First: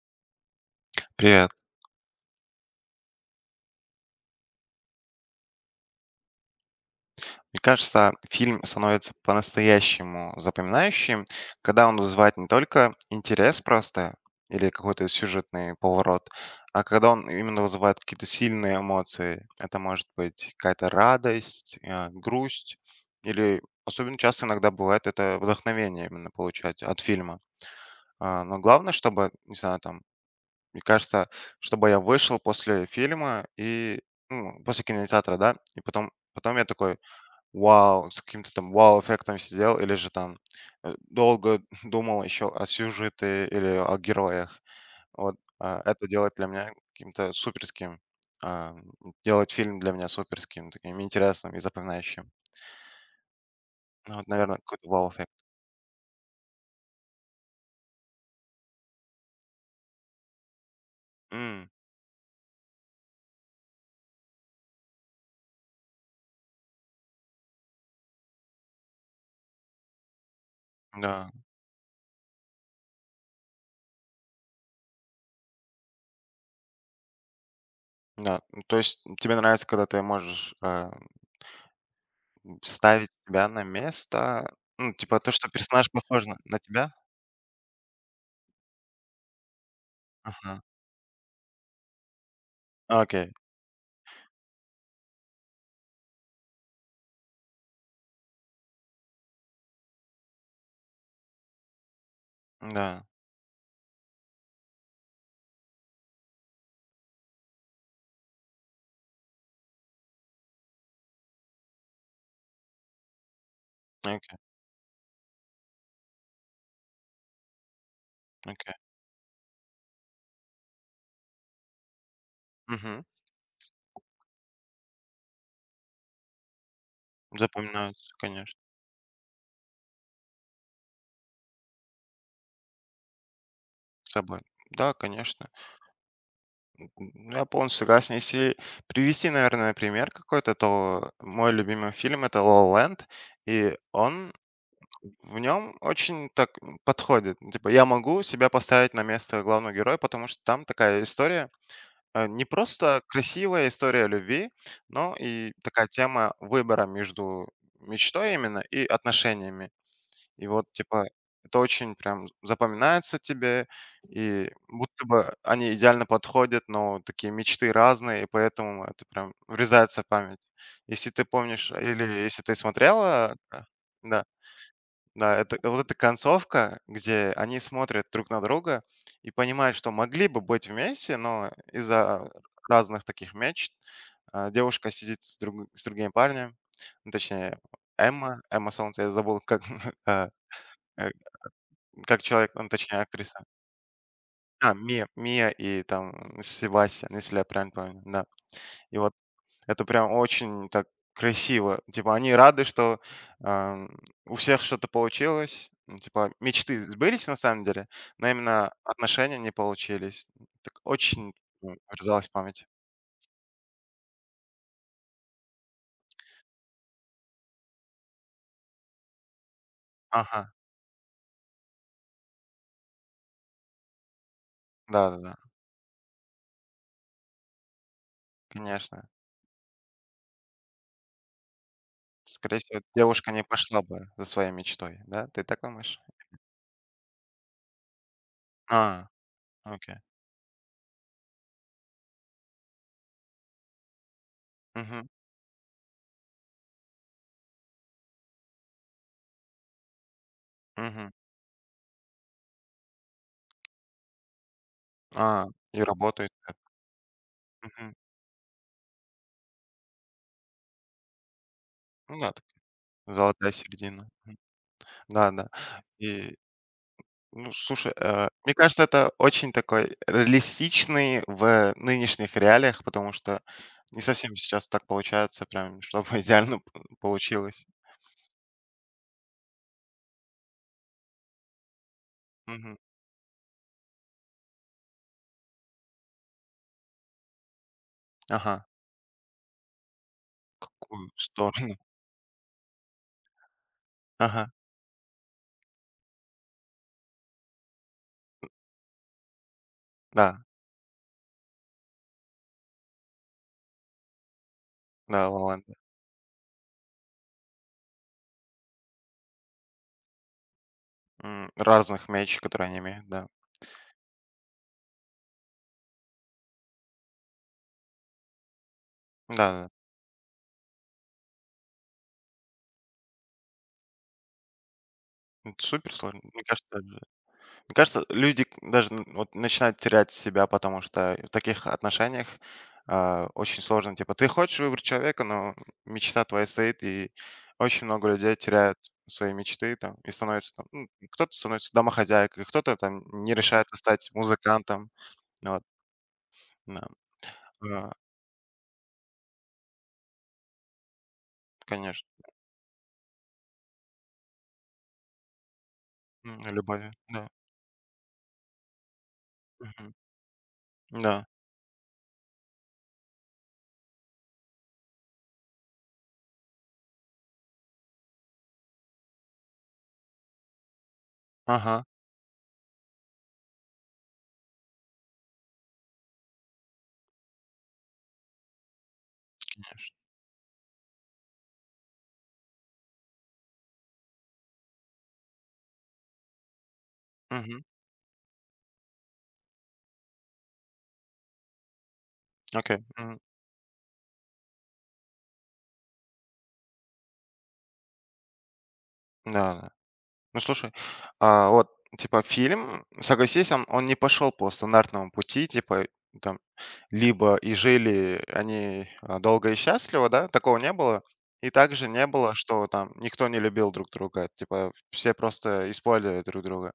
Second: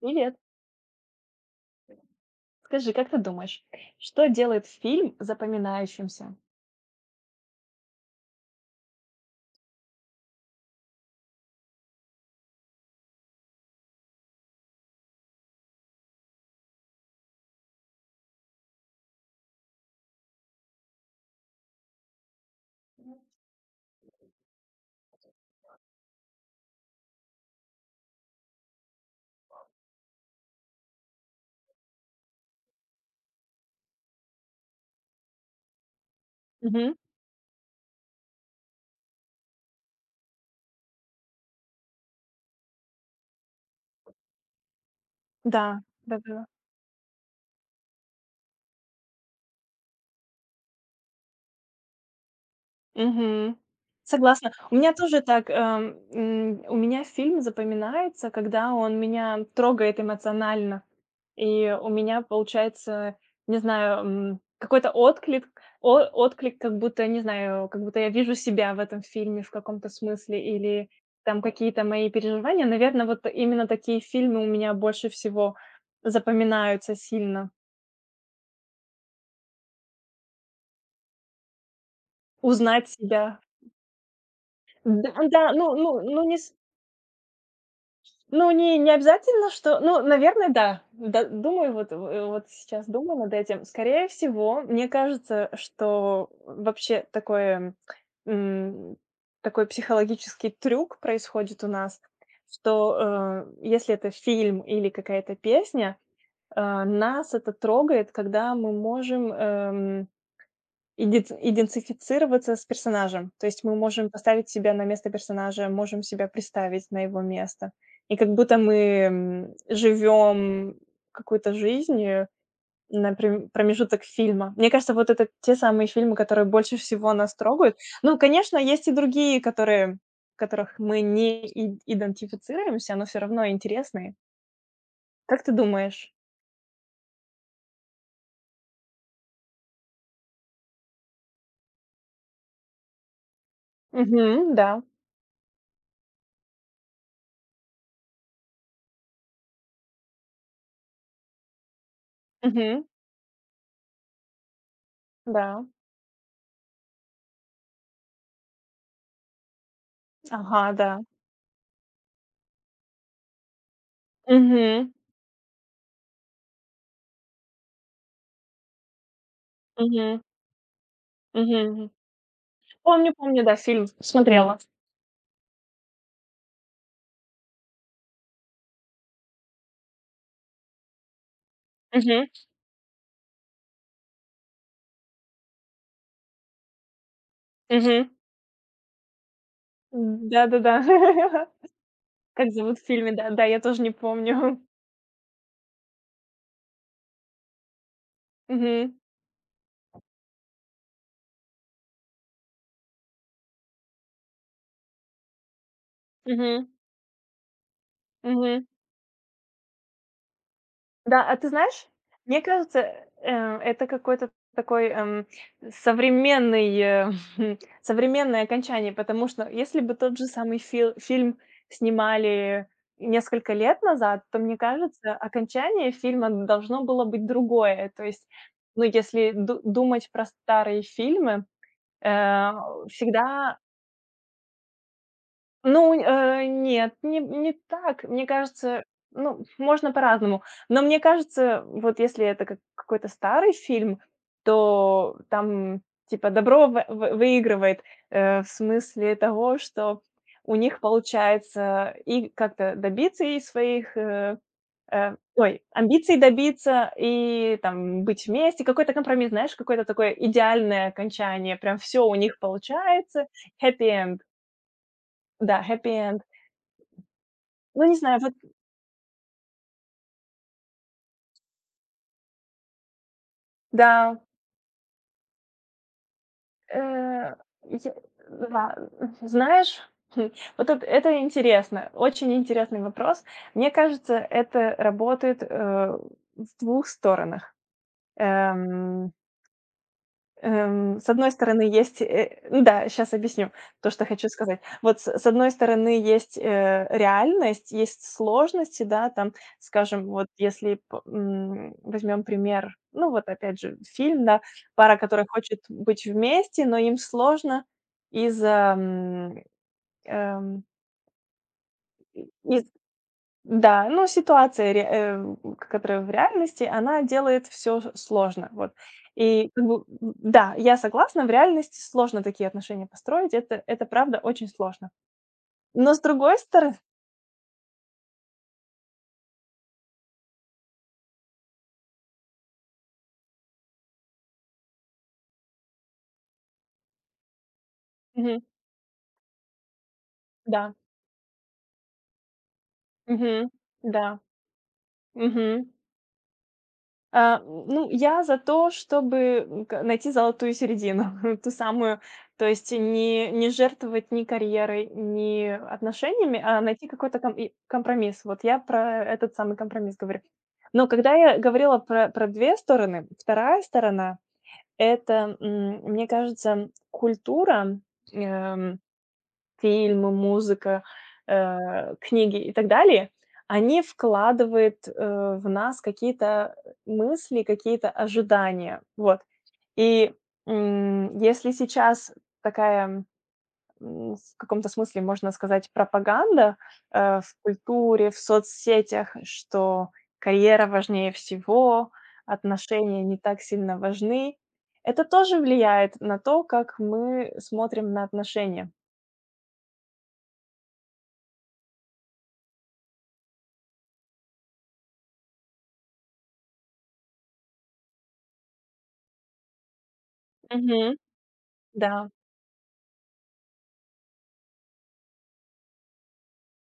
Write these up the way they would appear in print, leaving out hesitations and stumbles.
Привет. Привет. Скажи, как ты думаешь, что делает фильм запоминающимся? Мне кажется, фильм становится по-настоящему запоминающим, когда он вызывает не только интерес просто или какой-то сюжетный поворот, а когда он именно вызывает какие-то сильные эмоции. Это может быть какая-то радость, грусть или особенно часто иногда бывает это вдохновение именно получать от фильма. Но главное, чтобы, не знаю, там, мне кажется, чтобы я вышел после фильма и ну, после кинотеатра, да, и потом я Мгм. такой, вау, с каким-то там вау-эффектом сидел или же там, долго думал еще о сюжете или о героях. Вот, Да. Это делает Да-да-да. для меня каким-то суперским, а, делает фильм для меня суперским, таким интересным и запоминающим. Мгм. Ну вот, Согласна. наверное, У какой-то меня тоже вау-эффект. так, у меня фильм запоминается, когда он меня трогает эмоционально. М, И у меня получается, не знаю, какой-то отклик, отклик, как будто, не знаю, как будто я вижу себя в этом фильме в каком-то смысле, или да, там какие-то мои переживания. Наверное, вот именно такие фильмы у меня больше всего запоминаются сильно. да. Ну, то есть тебе нравится, когда ты можешь, Узнать ставить себя. себя на место, ну, Да, типа то, что да, ну, персонаж ну, ну похож на не, на тебя? ну, не обязательно, что ну, наверное, Ага. да. Да, думаю, вот в вот сейчас думаю над Окей, этим. Скорее всего, мне кажется, что вообще такое, м, такой психологический трюк происходит у нас, что, да, если это фильм или какая-то песня, нас это трогает, когда мы можем, Идец идентифицироваться с персонажем. То есть мы можем окей, поставить себя на место персонажа, можем себя представить на его место. И как будто мы, окей. Живем какой-то жизнью Мгм. на прем промежуток фильма. Мне кажется, вот это те самые фильмы, которые больше всего нас трогают. Запоминается, Ну, конечно, конечно. есть и другие, которые в которых мы не идентифицируемся, но все равно интересные. Собой. Да, Как конечно. ты думаешь? Я полностью согласен. Если привести, наверное, пример какой-то, то мой любимый фильм это La La Land, и он Мгм, да. в нем очень так подходит. Типа я могу себя поставить на место главного героя, потому что там такая история, не Мгм, просто красивая история любви, но и да. такая тема выбора между мечтой именно и отношениями. И Ага, вот, да. типа, это очень прям запоминается тебе, и Мгм, будто бы они идеально подходят, но такие мечты разные, и поэтому это прям врезается в мгм, память. Если ты помнишь, или если ты Помню смотрела, помню, да, фильм да, смотрела. да, это вот эта концовка, где они смотрят друг на друга и понимают, что могли бы быть вместе, но Мгм, из-за разных таких мечт девушка сидит с другим парнем, ну, точнее, мгм. Эмма, Эмма Солнце, я забыл, как, э, Да-да-да. э, как Как человек, ну, зовут в точнее, фильме? Да, актриса. да, я тоже не помню. Мия Мия и там Себастьян, если я правильно помню, да. Мгм, И вот это прям очень так красиво. Типа они рады, что, ам, у всех что-то получилось. Ну, типа мгм, мечты сбылись на самом деле, но мгм. именно отношения не получились. Так Да, оченьа ты знаешь, врезалось в мне память. кажется, э, это какой-то такой, современный, э, современное окончание, потому что если бы тот же Ага, самый фильм снимали несколько лет назад, то, мне кажется, да-да-да, окончание фильма должно было быть другое. То есть, ну, конечно. если ду думать про старые фильмы, э, Скорее всего, девушка не всегда пошла бы за своей мечтой, да? Ты так ну, думаешь? Нет, не так. Мне кажется, А, ну, можно окей. по-разному. Но мне кажется, вот если это как какой-то старый фильм, Мгм, то там типа добро вы выигрывает, в смысле того, что у них мгм. получается и как-то добиться и своих, А, ой, и амбиций работает так. добиться, и там быть вместе. Какой-то компромисс, знаешь, какое-то такое идеальное окончание. Прям все у Ну да, них так получается. золотая Happy середина. end. Мгм. Да, да. Да, happy end. И, ну, Ну, слушай, не знаю, вот мне кажется, это очень такой реалистичный в нынешних реалиях, потому что не да, совсем сейчас так получается, прям, чтобы идеально п- э, получилось. я да, знаешь, хм, вот это интересно, очень Мгм. интересный вопрос. Мне кажется, это работает, в двух сторонах. Ага. Эм. С Какую одной стороны, сторону? есть, ну да, сейчас объясню то, что хочу Ага. сказать. Вот с одной стороны, есть, реальность, есть сложности, да, там, скажем, вот Да, если возьмем пример, ну вот опять же фильм, да, пара, которая да, хочет Лоланда. быть вместе, но им сложно из-за, м, эм, Разных и мячей, из которые они имеют, да. да, ну, ситуация, которая в реальности, она делает все сложно, вот. Да, И как да. бы, да, я согласна, в реальности сложно такие отношения построить, это правда очень сложно. Это Но супер с сложно. другой Мне стороны. кажется, Мне кажется, люди даже вот начинают терять себя, потому что в таких отношениях очень сложно. Типа, ты хочешь выбрать человека, но мечта твоя стоит, и очень много людей Мгм. теряют свои мечты там и становятся там, Да. ну, кто-то становится домохозяйкой, кто-то там не Мгм. решается стать Да. музыкантом. Вот, Мгм. да. А, ну, А, я за то, чтобы, м, к найти золотую середину, ту самую. конечно. То есть не жертвовать ни карьерой, ни отношениями, а найти Любовью. какой-то Да. компромисс. Вот я про этот самый Мгм. компромисс говорю. Но когда Да. я говорила про 2 стороны, вторая сторона — это, мне кажется, культура, эм фильмы, музыка, Ага. Книги и так далее, они вкладывают, в нас какие-то мысли, какие-то ожидания. Вот. И, если сейчас такая, в каком-то смысле, можно сказать, пропаганда, в Мгм. культуре, в соцсетях, что карьера важнее всего, Окей. отношения не Мгм. так сильно важны, это тоже влияет на то, как мы смотрим на отношения. Да. Да. Ну, слушай, вот, типа, фильм, согласись, он не пошел по стандартному пути, типа, там, либо и жили они долго и счастливо, да, такого не было. И также не Да, было, что там никто не любил друг друга, типа, все просто использовали друг друга.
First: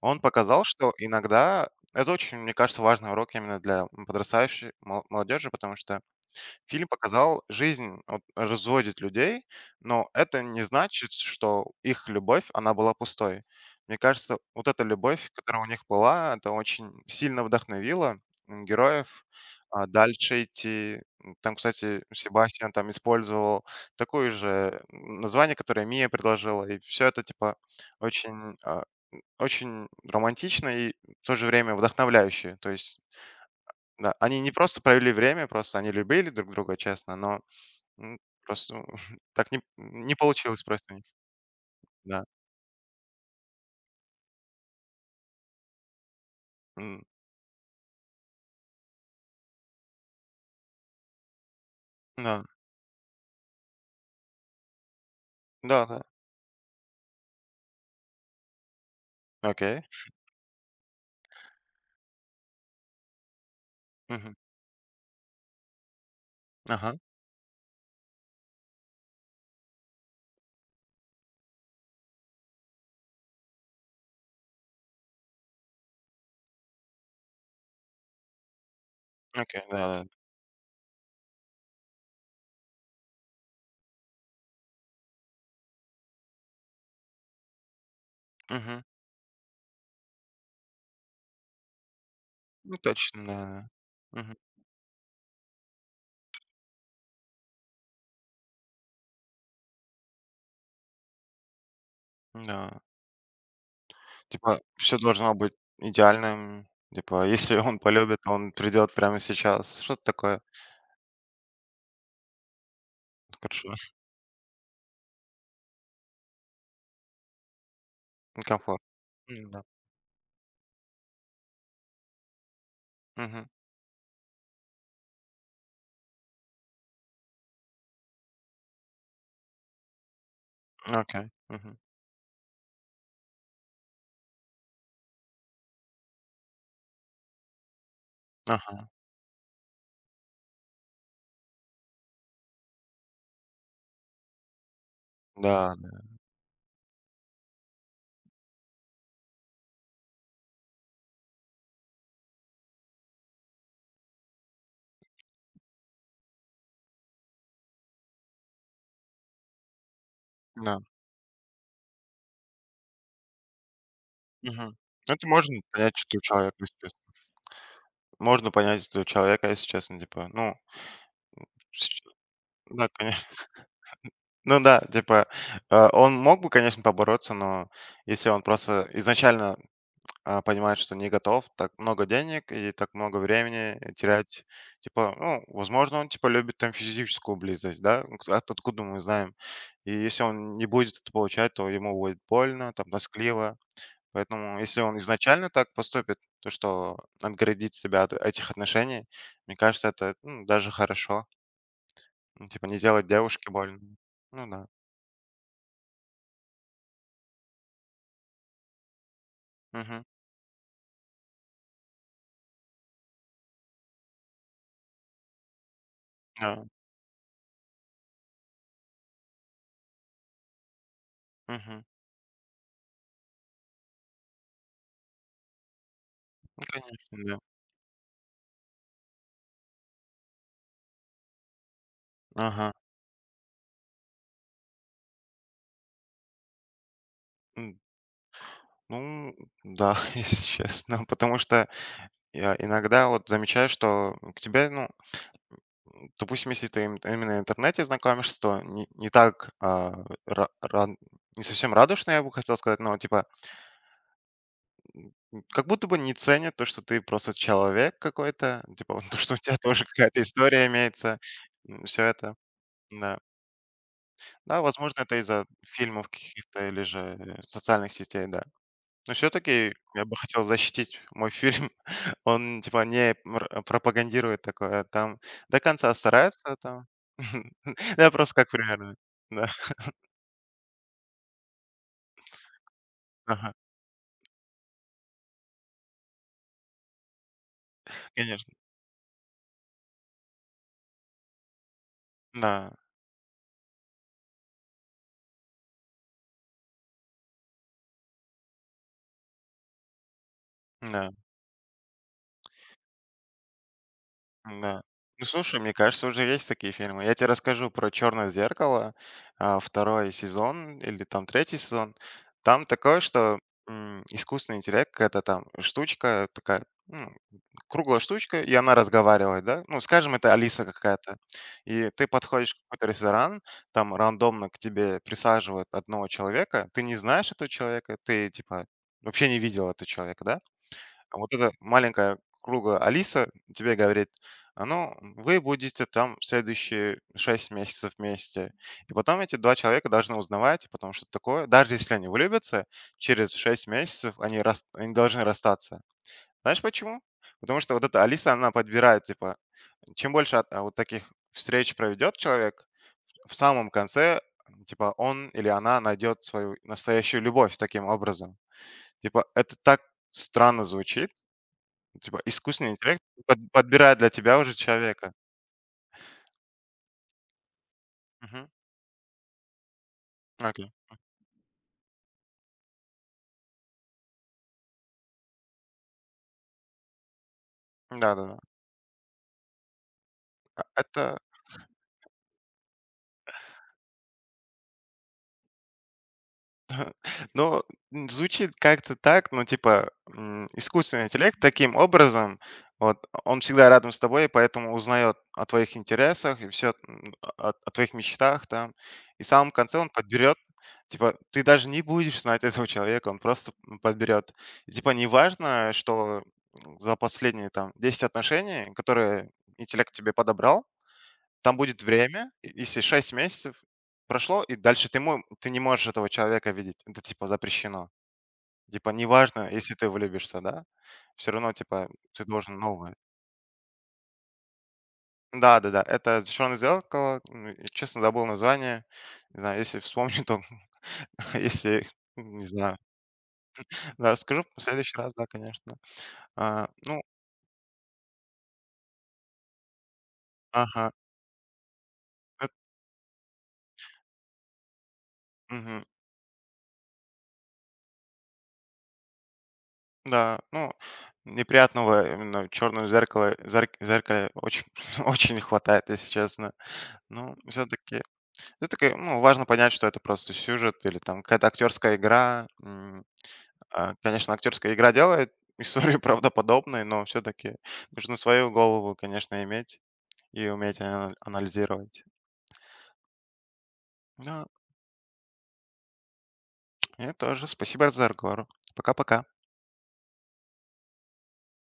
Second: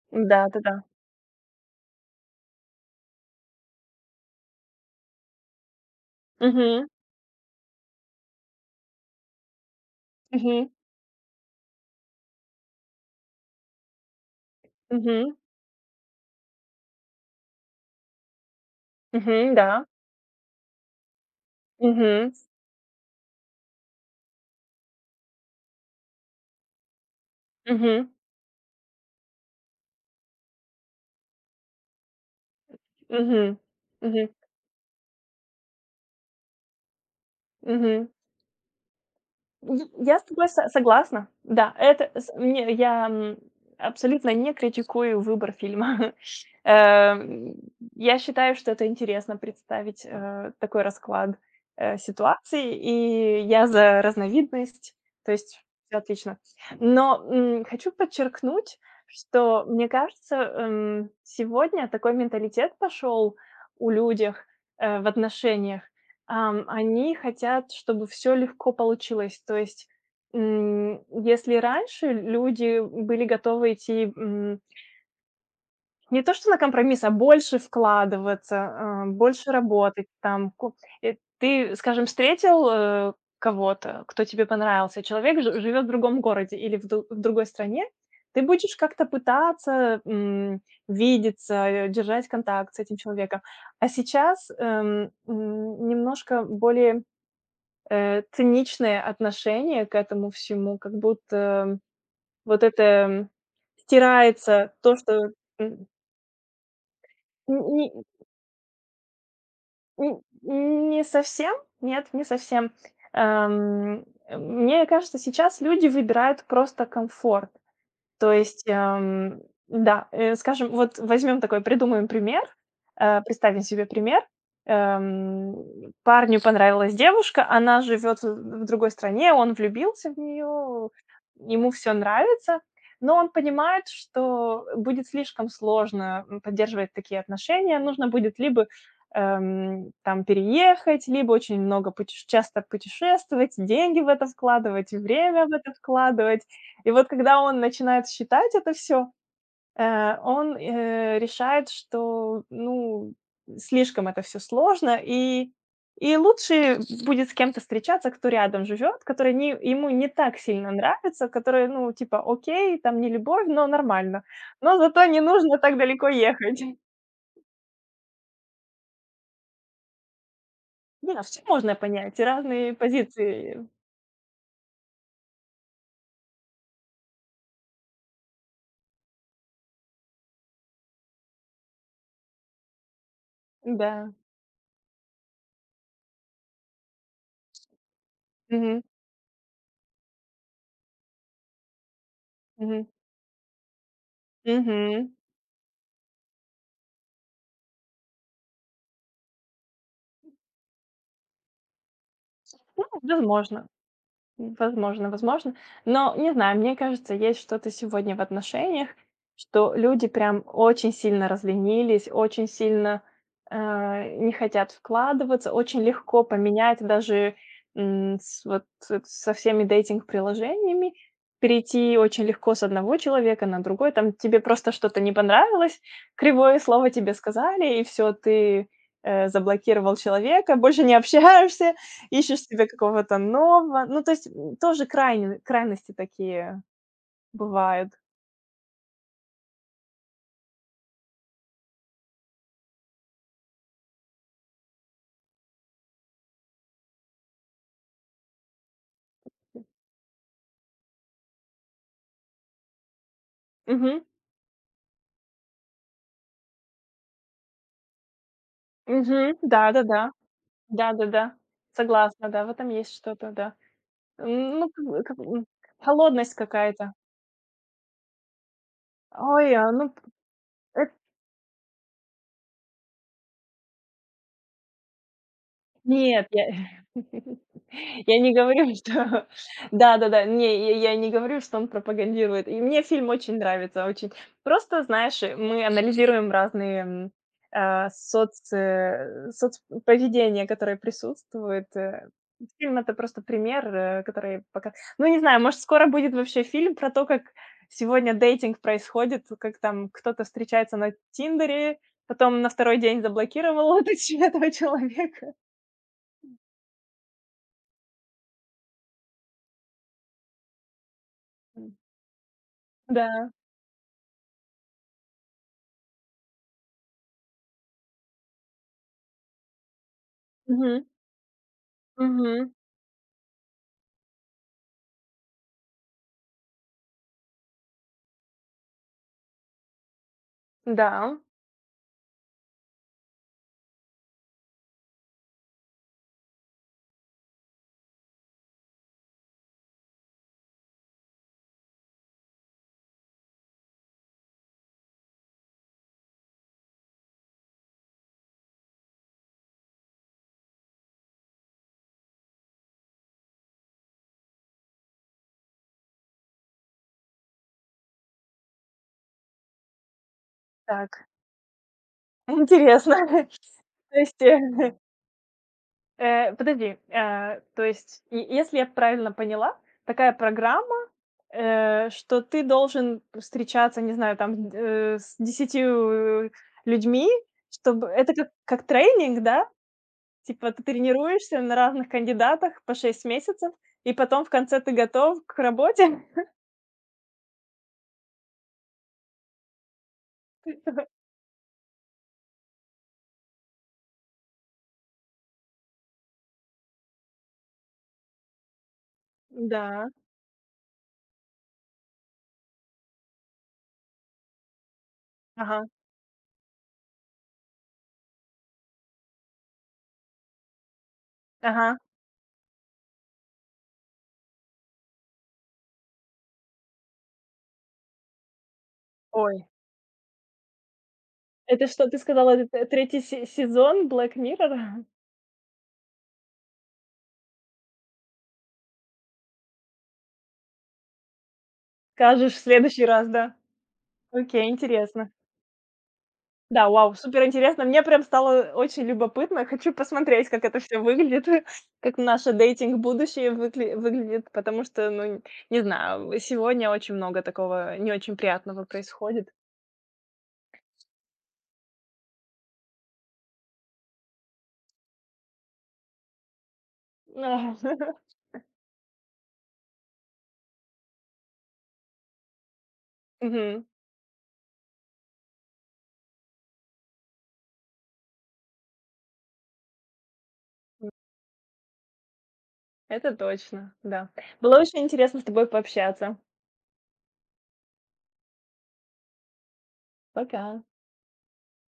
Он показал, да-да-да. что иногда это очень, мне кажется, важный урок именно для подрастающей молодежи, потому что Мгм, фильм показал, жизнь вот разводит людей, но это не мгм, значит, что их любовь, она была пустой. Мне кажется, вот эта любовь, мгм, которая у них была, это очень сильно вдохновило героев мгм, да. Дальше идти. Там, кстати, Мгм, Себастьян там использовал такое же название, которое Мия предложила, и все это типа мгм, очень очень романтично и в то же время вдохновляюще. То есть мгм, да, мгм, они не просто провели время, просто они любили друг друга, честно, но, мгм. м, просто так не Й не я с тобой получилось со просто у них. согласна. Да, это Да. с мне я, м, абсолютно не критикую выбор фильма. М, Эм, я считаю, что это интересно представить, такой расклад, да. ситуации, и я за разновидность, то есть всё Да-да. отлично. Но, хочу подчеркнуть, что, Окей. мне кажется, сегодня такой менталитет пошел у Мгм. людях, в отношениях. Ага. Они хотят, чтобы все легко получилось. То есть, если раньше люди были готовы идти, не то что на компромисс, а больше вкладываться, больше Окей, работать да-да. там. Ты, скажем, встретил, кого-то, кто тебе понравился, человек ж живет в другом городе или в другой стране, ты будешь Мгм. как-то пытаться, видеться, держать контакт Ну, с этим точно, человеком. да. А Да. Мгм. сейчас, немножко более циничное отношение к этому всему, как будто вот Да. это Типа стирается то, все что должно быть м, идеальным. Типа если он не полюбит, он придет прямо сейчас. Что-то не такое. не совсем, нет, не совсем. Хорошо. Ам, мне кажется, сейчас люди выбирают просто комфорт. То есть, Некомфортно. М-да. да, скажем, вот возьмем такой, придумаем пример, Мгм. представим себе пример. Парню понравилась девушка, она живет в другой стране, он влюбился в нее, Окей. ему Мгм. все нравится, но он понимает, что будет слишком сложно поддерживать такие отношения, нужно будет либо Ага. Там переехать, либо очень много часто путешествовать, деньги в это вкладывать, время в это Да, да. вкладывать. И вот когда он начинает считать это все, он, решает, что, ну, слишком это все сложно, и лучше будет с кем-то встречаться, кто рядом живет, который не ему не так сильно Да. нравится, который, ну, типа, окей, там не любовь, но нормально. Мгм. Но зато не Это можно нужно так понять, далеко что у человека. ехать. Можно понять этого человека, если честно, типа, ну, Не, все можно сч понять, и разные да, конечно. позиции. Ну да, типа, он мог бы, конечно, побороться, но если он просто изначально, понимает, что не готов, так много денег и так много времени Да. терять, типа, ну, возможно, он, типа, любит там физическую близость, да, ну, от Мгм. откуда мы знаем. И если он не будет это получать, то ему будет больно, Мгм. там, тоскливо. Поэтому, если он Мгм. изначально так поступит, то что отгородить себя от этих отношений, мне кажется, это, ну, даже хорошо. Ну, типа не Ну, делать девушке возможно. больно. Ну да. Возможно, возможно. Но не знаю, мне кажется, есть что-то сегодня в отношениях, что Мгм. люди прям очень сильно разленились, очень сильно не хотят вкладываться, очень легко Да. поменять даже вот, со всеми дейтинг-приложениями, Мгм. перейти очень легко с одного человека на другой, там тебе просто что-то не понравилось, кривое Ну, слово конечно, тебе да. сказали, и все, ты заблокировал человека, больше не общаешься, ищешь себе Ага. какого-то нового. Ну, то есть, тоже крайне крайности такие М, бывают. ну да, если честно. Потому что я иногда вот замечаю, что к тебе, ну, допустим, если ты именно в интернете знакомишься, то не так ра- ран- не совсем радушно, я бы хотел сказать, но типа Мгм. Как будто бы не ценят то, что ты просто человек какой-то, ну, типа вот то, что Мгм. у тебя тоже Да-да-да. какая-то история имеется, Да-да-да. все Согласна, это, да, в этом есть да. что-то, да. М, Да, ну, как бы возможно, как, это бы, м, из-за фильмов холодность каких-то или какая-то. же, социальных сетей, да. Но все Ой, а, таки ну, я бы хотел э защитить мой фильм. Он типа не мр пропагандирует такое, а там до конца Нет, я старается там. Да, я не просто как говорю, примерно. что Да, да-да-да, не, я не говорю, что он пропагандирует. И мне фильм очень ага, нравится, очень. Просто, знаешь, мы анализируем разные, соц конечно, э, соцповедения, которые присутствуют. Э, да, фильм- это просто пример, который пока. Ну, не знаю, может, скоро будет вообще фильм про то, как сегодня дейтинг происходит, как там кто-то встречается на да. "Тиндере", потом на второй день заблокировал этого Да. Ну, человека. слушай, мне кажется, уже есть такие фильмы. Я тебе расскажу про «Черное зеркало», второй сезон или там третий сезон. Там такое, Да. что искусственный интеллект, какая-то там штучка, такая ну, круглая штучка, и она разговаривает, да? Ну, скажем, это Алиса Мгм. какая-то. И ты Мгм. подходишь в какой-то ресторан, там рандомно к тебе присаживают одного человека, ты не знаешь этого человека, ты, типа, вообще не видел этого человека, да? Да. А вот эта маленькая круглая Алиса тебе говорит: «А, ну, вы будете там следующие 6 месяцев вместе». И потом эти 2 человека должны узнавать потом, что такое. Даже если они влюбятся, через 6 месяцев они рас они должны расстаться. Знаешь почему? Потому что вот эта Алиса, она подбирает, типа, чем больше вот таких встреч проведет человек, в самом конце, типа, он или она найдет свою настоящую любовь таким образом. Типа, это так странно Так, звучит. Типа искусственный интересно. интеллект подбирает То для есть, тебя уже человека. Подожди, то есть, е Мгм. если я правильно поняла, такая Окей. программа, что ты должен встречаться, не знаю, там, с десятью людьми, чтобы это как Да-да-да. как тренинг, да? Типа ты Это, тренируешься на разных кандидатах по 6 месяцев, и потом в конце ты готов к работе? ну, звучит как-то так, но типа, искусственный интеллект таким образом, вот он всегда рядом с тобой, и поэтому узнает о твоих интересах и все, о твоих мечтах там. И в самом конце он Да. подберет, типа, ты даже не будешь знать этого человека, он просто, подберет. И типа Ага, неважно, что, за последние там 10 отношений, которые интеллект тебе подобрал. Там ага. будет время, и если 6 месяцев прошло, и дальше ты мо ты не можешь этого человека видеть. Это, типа, запрещено. Типа, Ой. неважно, если ты влюбишься, да, все равно, Это что, типа, ты ты сказала, это должен т новое. третий се сезон Black Mirror? Да-да-да, это черное зеркало". И честно, забыл название. Не знаю, если вспомню, то если Скажешь в не знаю. следующий раз, да? Да, скажу Окей, в следующий интересно. раз, да, конечно. Да, А, вау, ну, супер интересно. Мне прям стало очень любопытно. Хочу посмотреть, как это все ага, выглядит, как наше эт дейтинг будущее выкли выглядит, потому что, ну, не мгм. знаю, сегодня очень много такого не очень приятного происходит. Да, ну, неприятного именно в "Черном зеркало" зеркале очень очень не хватает, если честно. Ну, Да. все-таки все-таки, ну, важно понять, что это просто сюжет или там какая-то актерская игра. М, Мгм. а, конечно, актерская игра делает историю правдоподобной, но все-таки нужно свою голову, конечно, иметь и уметь анализировать. Это точно, да. Да, Было очень интересно с тобой пообщаться. мне тоже. Спасибо за разговор. Пока-пока. Пока.